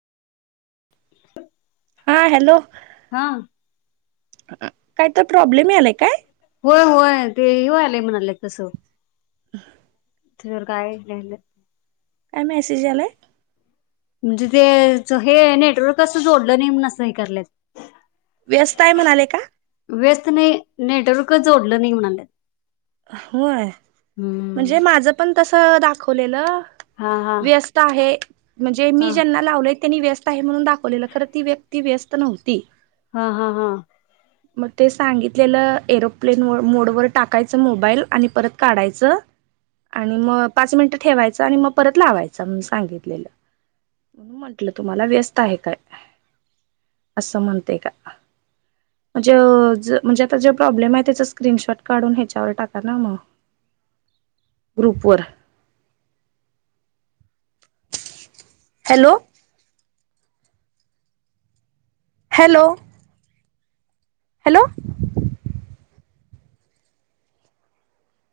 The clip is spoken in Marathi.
हा हॅलो, हा काय तर प्रॉब्लेम यालाय काय? होय होय, ते हे होयलय म्हणाले तसं [unintelligible] जर कायलं काय मेसेज आलाय म्हणजे ते हे नेटवर्क असं जोडलं नाही म्ह असं हे कराल्यात व्यस्तय म्हणाले का व्यस्त नाही नेटवर्क जोडलं नाही म्हणाले होय म्हणजे माझं पण तस दाखवलेलं हा हा व्यस्त आहे म्हणजे मी हा ज्यांना लावले त्यांनी व्यस्त आहे म्हणून दाखवलेलं खर ती व्यक्ती व्यस्त नव्हती हा हा हा मग ते सांगितलेलं एरोप्लेन मोडवर टाकायचं मोबाईल आणि परत काढायचं आणि मग पाच मिनिटं ठेवायचं आणि मग परत लावायच सांगितलेलं म्हणून म्हंटलं तुम्हाला व्यस्त आहे काय असं म्हणतेय का म्हणजे म्हणजे आता जर प्रॉब्लेम आहे त्या स्क्रीनशॉट काढून टाका ना मग गुप वर हॅलो हॅलो हॅलो